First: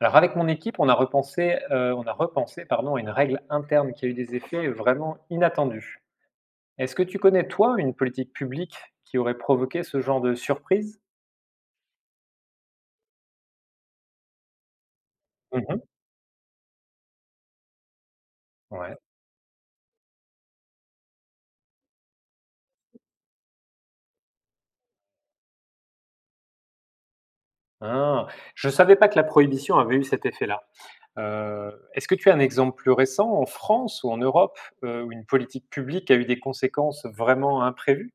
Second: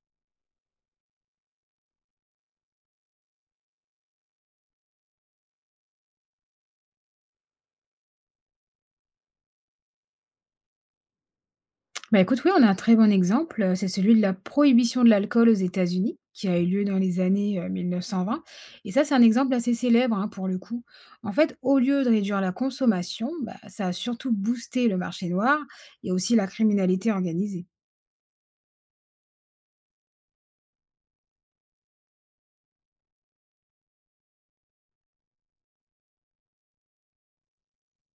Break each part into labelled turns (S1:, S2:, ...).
S1: Alors avec mon équipe, on a repensé pardon, à une règle interne qui a eu des effets vraiment inattendus. Est-ce que tu connais toi une politique publique qui aurait provoqué ce genre de surprise?
S2: Bah écoute, oui, on a un très bon exemple, c'est celui de la prohibition de l'alcool aux
S1: Mmh.
S2: États-Unis, qui a eu lieu dans les années 1920. Et
S1: Ouais.
S2: ça, c'est un exemple assez célèbre, hein, pour le coup. En fait, au lieu de réduire la consommation, bah, ça a surtout boosté le marché noir et aussi la criminalité organisée.
S1: Ah, je ne savais pas que la prohibition avait eu cet effet-là. Est-ce que tu as un exemple plus récent en France ou en Europe, où une politique publique a eu des conséquences vraiment imprévues?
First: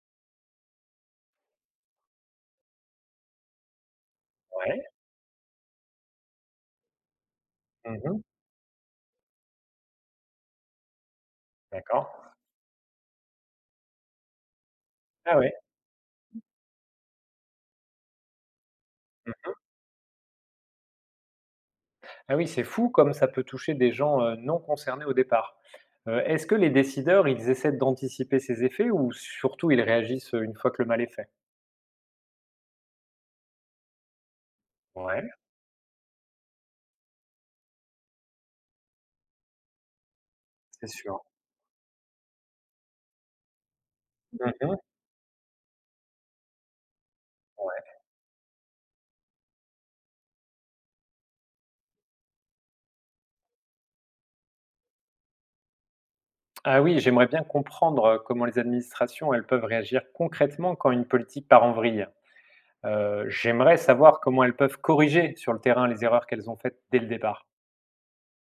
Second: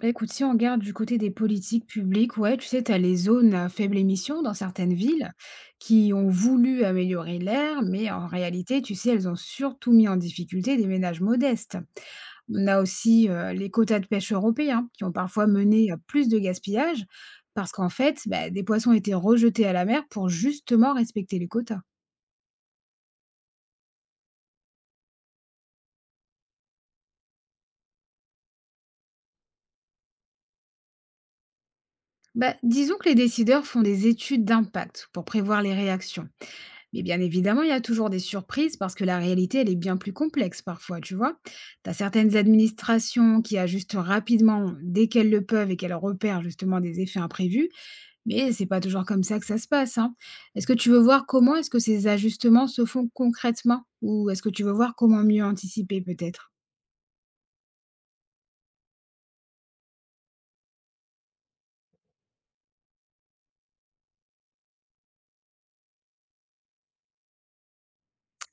S2: Bah, écoute, si on regarde du côté des politiques publiques, ouais, tu sais, tu as les zones à faible émission dans
S1: Ouais.
S2: certaines villes qui ont voulu améliorer l'air, mais
S1: Mmh.
S2: en réalité, tu sais, elles ont surtout mis en difficulté des ménages modestes.
S1: D'accord.
S2: On a aussi, les quotas de pêche européens qui ont
S1: Ah
S2: parfois
S1: ouais.
S2: mené à plus de gaspillage parce qu'en fait, bah, des poissons étaient
S1: Mmh.
S2: rejetés à la mer pour justement respecter les quotas.
S1: Ah oui, c'est fou comme ça peut toucher des gens, non concernés au départ. Est-ce que les décideurs, ils essaient d'anticiper ces effets ou surtout ils réagissent, une fois que le mal est fait?
S2: Bah, disons que les décideurs font des études d'impact pour
S1: Ouais,
S2: prévoir les réactions. Mais bien évidemment, il y a toujours des surprises parce que la réalité, elle est bien plus complexe
S1: c'est
S2: parfois, tu
S1: sûr.
S2: vois? Tu as certaines administrations qui ajustent rapidement
S1: Mmh.
S2: dès qu'elles le peuvent et qu'elles repèrent justement des effets imprévus.
S1: Ouais.
S2: Mais c'est pas toujours comme ça que ça se passe, hein. Est-ce que tu veux voir comment est-ce que ces ajustements se font concrètement? Ou est-ce que tu veux voir comment mieux anticiper peut-être?
S1: Ah oui, j'aimerais bien comprendre, comment les administrations, elles peuvent réagir concrètement quand une politique part en vrille. J'aimerais savoir comment elles peuvent corriger sur le terrain les erreurs qu'elles ont faites dès le départ.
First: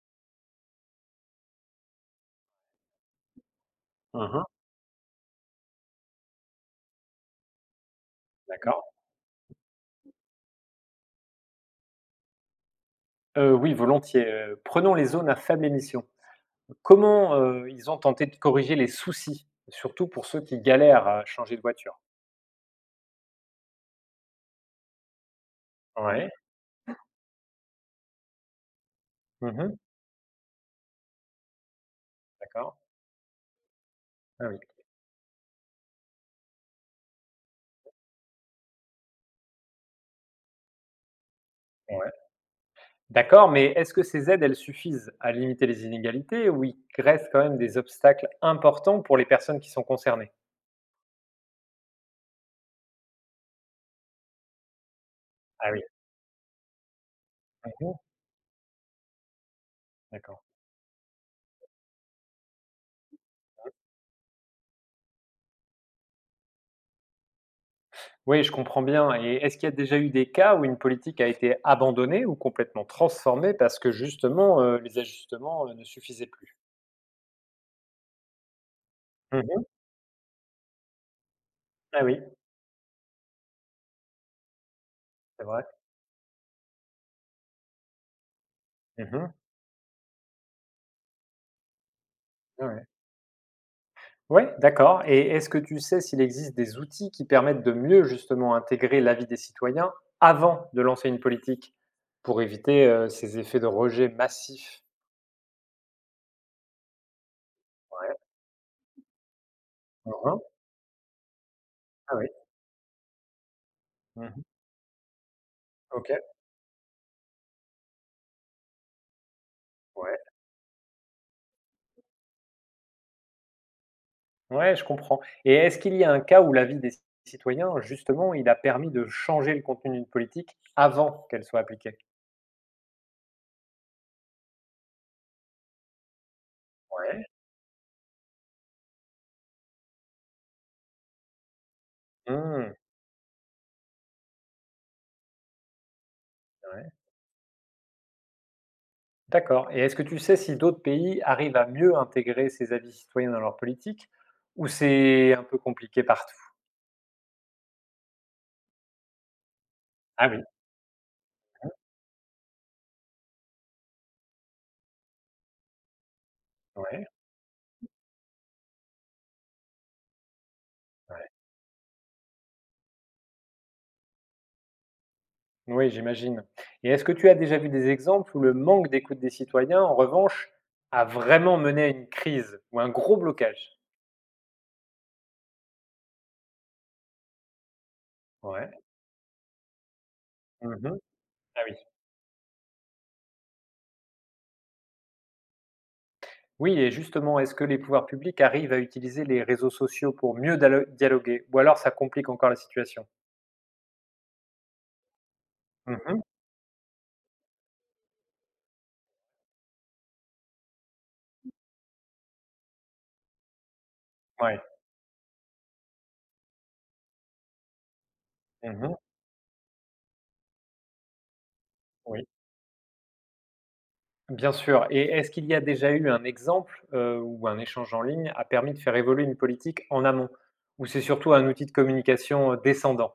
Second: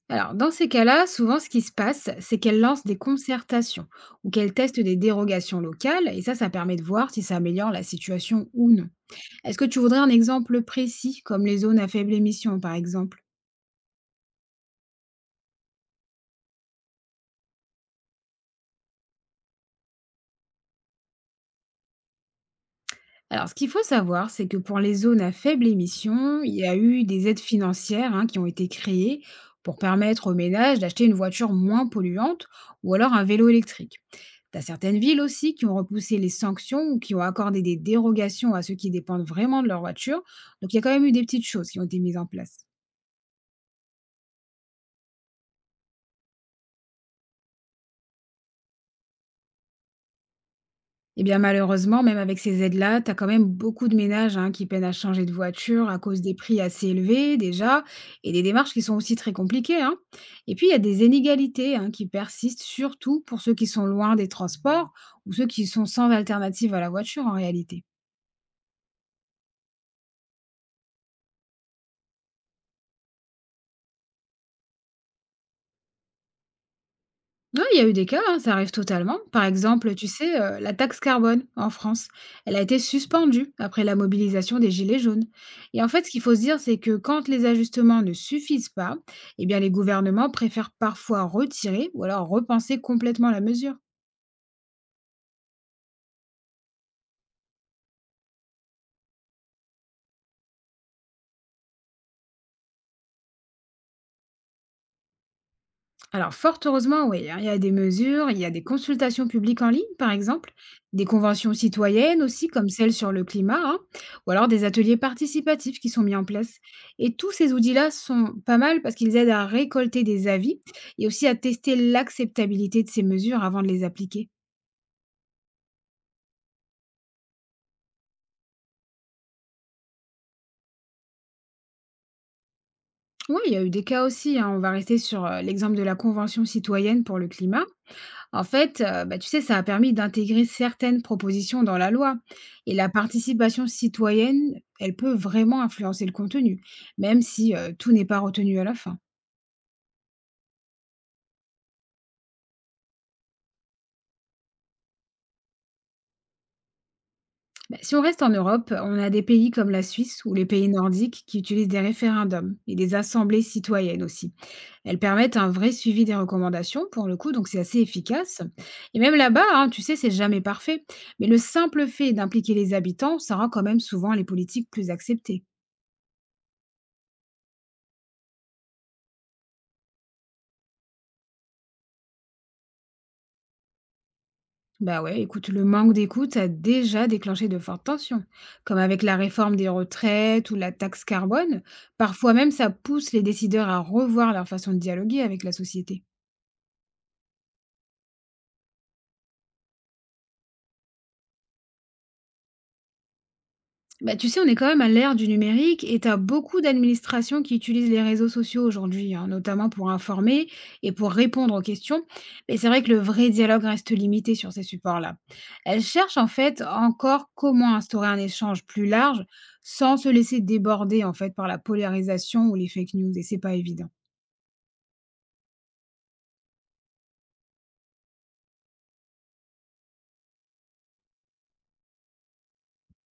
S2: Alors, dans ces cas-là, souvent ce qui se passe, c'est qu'elles lancent des concertations ou
S1: Mmh.
S2: qu'elles testent des dérogations locales, et ça permet de voir si ça améliore la situation ou
S1: D'accord.
S2: non. Est-ce que tu voudrais un exemple précis, comme les zones à faible émission, par exemple?
S1: Oui, volontiers, prenons les zones à faible émission. Comment, ils ont tenté de corriger les soucis, surtout pour ceux qui galèrent à changer de voiture?
S2: Alors, ce qu'il faut savoir, c'est que pour les zones à faible
S1: Ouais.
S2: émission, il y a eu des aides financières, hein, qui ont été créées
S1: Mmh.
S2: pour permettre aux ménages d'acheter une voiture moins polluante
S1: D'accord.
S2: ou alors un vélo électrique.
S1: Ah oui.
S2: Tu as certaines villes aussi qui ont repoussé les sanctions ou qui ont accordé des dérogations à ceux qui dépendent vraiment de leur voiture. Donc, il y a quand même eu des petites choses qui ont été
S1: Ouais.
S2: mises en place.
S1: D'accord, mais est-ce que ces aides, elles suffisent à limiter les inégalités ou il reste quand même des obstacles importants pour les personnes qui sont concernées?
S2: Eh bien, malheureusement, même avec ces aides-là, tu as quand même beaucoup de ménages, hein, qui peinent à changer de
S1: Ah oui.
S2: voiture à cause des prix assez élevés déjà
S1: Mmh.
S2: et des démarches qui sont aussi très compliquées, hein.
S1: D'accord.
S2: Et puis, il y a des inégalités, hein, qui persistent, surtout pour ceux qui sont loin des transports ou ceux qui sont sans alternative à la voiture en réalité.
S1: Oui, je comprends bien. Et est-ce qu'il y a déjà eu des cas où une politique a été abandonnée ou complètement transformée parce que justement, les ajustements ne suffisaient plus?
S2: Ouais, il y a eu des cas, hein, ça arrive totalement. Par
S1: Mmh.
S2: exemple, tu sais, la taxe carbone en
S1: Ah
S2: France,
S1: oui,
S2: elle a été suspendue après la mobilisation des Gilets jaunes.
S1: c'est vrai.
S2: Et en fait, ce qu'il faut se dire, c'est que quand les ajustements ne suffisent pas,
S1: Mmh mh.
S2: eh bien, les gouvernements préfèrent parfois retirer ou alors
S1: Ouais,
S2: repenser
S1: ouais.
S2: complètement la mesure.
S1: Ouais, d'accord. Et est-ce que tu sais s'il existe des outils qui permettent de mieux justement intégrer l'avis des citoyens avant de lancer une politique pour éviter ces effets de rejet massifs?
S2: Alors, fort heureusement, oui, hein, il y a des
S1: Ouais.
S2: mesures, il y a des consultations publiques en ligne, par
S1: Mmh.
S2: exemple, des conventions
S1: Ah
S2: citoyennes
S1: oui.
S2: aussi, comme celle sur le climat, hein, ou
S1: Mmh.
S2: alors des ateliers participatifs qui sont mis
S1: OK.
S2: en place. Et tous ces outils-là sont pas mal parce qu'ils aident à récolter
S1: Ouais.
S2: des avis et aussi à tester l'acceptabilité de ces mesures avant de les appliquer.
S1: Ouais, je comprends. Et est-ce qu'il y a un cas où l'avis des citoyens, justement, il a permis de changer le contenu d'une politique avant qu'elle soit appliquée?
S2: Oui, il y a eu des cas aussi, hein. On va rester sur l'exemple de la Convention citoyenne pour
S1: Ouais.
S2: le climat. En fait, bah, tu sais, ça a permis d'intégrer certaines propositions dans la loi
S1: Mmh,
S2: et la participation citoyenne, elle peut vraiment influencer le contenu,
S1: ouais.
S2: même si, tout n'est pas retenu à la fin.
S1: D'accord. Et est-ce que tu sais si d'autres pays arrivent à mieux intégrer ces avis citoyens dans leur politique ou c'est un peu compliqué par.
S2: Bah, si on reste en Europe, on a des pays comme la Suisse
S1: Ah
S2: ou
S1: oui,
S2: les pays nordiques qui utilisent des référendums et des assemblées citoyennes aussi. Elles permettent un vrai suivi des recommandations
S1: ouais,
S2: pour le coup, donc c'est assez efficace et même là-bas, hein, tu sais, c'est jamais parfait, mais
S1: ouais.
S2: le simple fait d'impliquer les habitants, ça rend quand même souvent les politiques plus acceptées.
S1: Oui, j'imagine. Et est-ce que tu as déjà vu des exemples où le manque d'écoute des citoyens, en revanche, a vraiment mené à une crise ou un gros blocage?
S2: Bah ouais, écoute, le manque d'écoute a déjà déclenché de fortes tensions,
S1: Ouais.
S2: comme avec la réforme des retraites ou la
S1: Mmh.
S2: taxe
S1: Ah
S2: carbone.
S1: oui.
S2: Parfois même, ça pousse les décideurs à revoir leur façon de dialoguer avec la société.
S1: Oui. Et justement, est-ce que les pouvoirs publics arrivent à utiliser les réseaux sociaux pour mieux dialoguer ou alors ça complique encore la situation?
S2: Bah, tu sais, on est quand même à l'ère du numérique et tu as
S1: Mmh.
S2: beaucoup d'administrations qui utilisent les réseaux sociaux aujourd'hui, hein, notamment pour informer et pour répondre aux questions. Mais c'est vrai que le vrai dialogue reste limité sur
S1: Ouais.
S2: ces supports-là. Elles cherchent en fait encore comment instaurer un échange plus
S1: Mmh.
S2: large sans se laisser déborder en fait par la
S1: Oui.
S2: polarisation ou les fake news, et c'est pas évident.
S1: Bien sûr. Et est-ce qu'il y a déjà eu un exemple, où un échange en ligne a permis de faire évoluer une politique en amont? Ou c'est surtout un outil de communication, descendant?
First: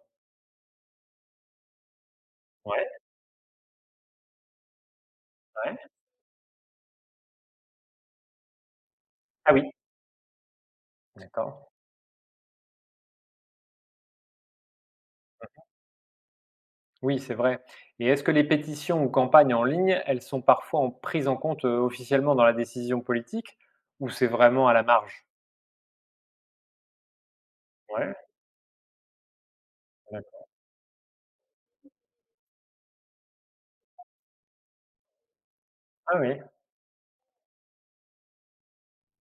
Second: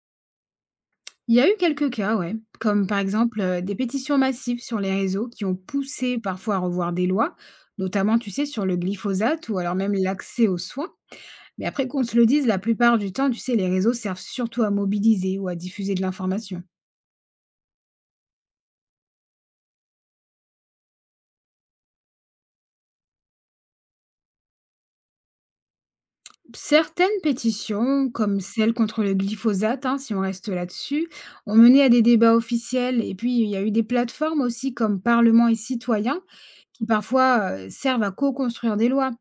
S2: Il y a eu quelques cas, ouais,
S1: Ouais,
S2: comme par exemple des pétitions massives sur les réseaux qui ont
S1: ouais.
S2: poussé parfois à revoir des lois, notamment, tu sais, sur le glyphosate
S1: Ah
S2: ou
S1: oui,
S2: alors même l'accès aux soins.
S1: d'accord.
S2: Mais après qu'on se le dise, la plupart du temps, tu sais, les réseaux servent surtout à mobiliser ou à diffuser de l'information.
S1: Oui, c'est vrai. Et est-ce que les pétitions ou campagnes en ligne, elles sont parfois en prises en compte officiellement dans la décision politique ou c'est vraiment à la marge?
S2: Certaines pétitions,
S1: Ouais,
S2: comme celle contre le glyphosate, hein, si on
S1: d'accord.
S2: reste là-dessus, ont mené à des débats officiels. Et puis, il y a eu des plateformes aussi comme Parlement et
S1: Ah
S2: Citoyens
S1: oui.
S2: qui parfois servent à co-construire des lois.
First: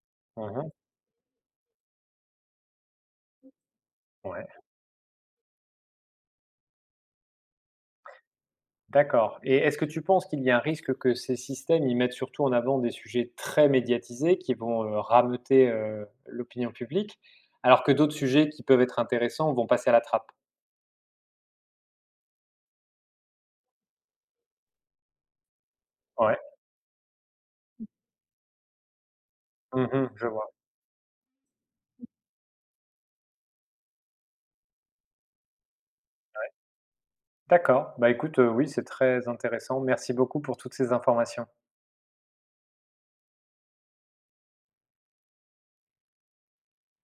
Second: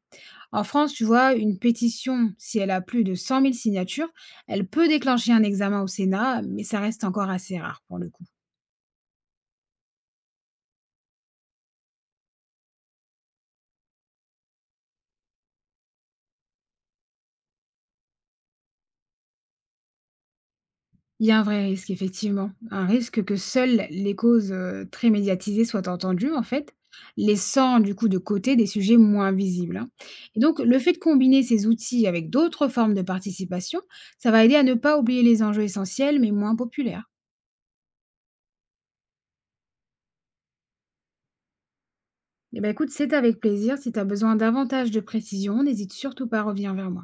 S2: En
S1: Mhm.
S2: France, tu vois, une pétition, si elle a plus de 100 000 signatures,
S1: Ouais,
S2: elle peut déclencher un examen au Sénat, mais ça reste encore assez rare pour le coup.
S1: d'accord. Et est-ce que tu penses qu'il y a un risque que ces systèmes y mettent surtout en avant des sujets très médiatisés qui vont rameuter l'opinion publique, alors que d'autres sujets qui peuvent être intéressants vont passer à la trappe?
S2: Il y a un vrai risque, effectivement. Un risque que seules les causes, très médiatisées soient entendues,
S1: Ouais,
S2: en fait, laissant du coup de côté des sujets moins visibles, hein.
S1: mhm, je
S2: Et
S1: vois.
S2: donc le fait de combiner ces outils avec d'autres formes de participation, ça va aider à ne pas oublier les enjeux essentiels, mais moins populaires.
S1: D'accord. Bah écoute, oui, c'est très intéressant. Merci beaucoup pour toutes ces informations.
S2: Eh ben, écoute, c'est avec plaisir. Si tu as besoin davantage de précision, n'hésite surtout pas à revenir vers moi.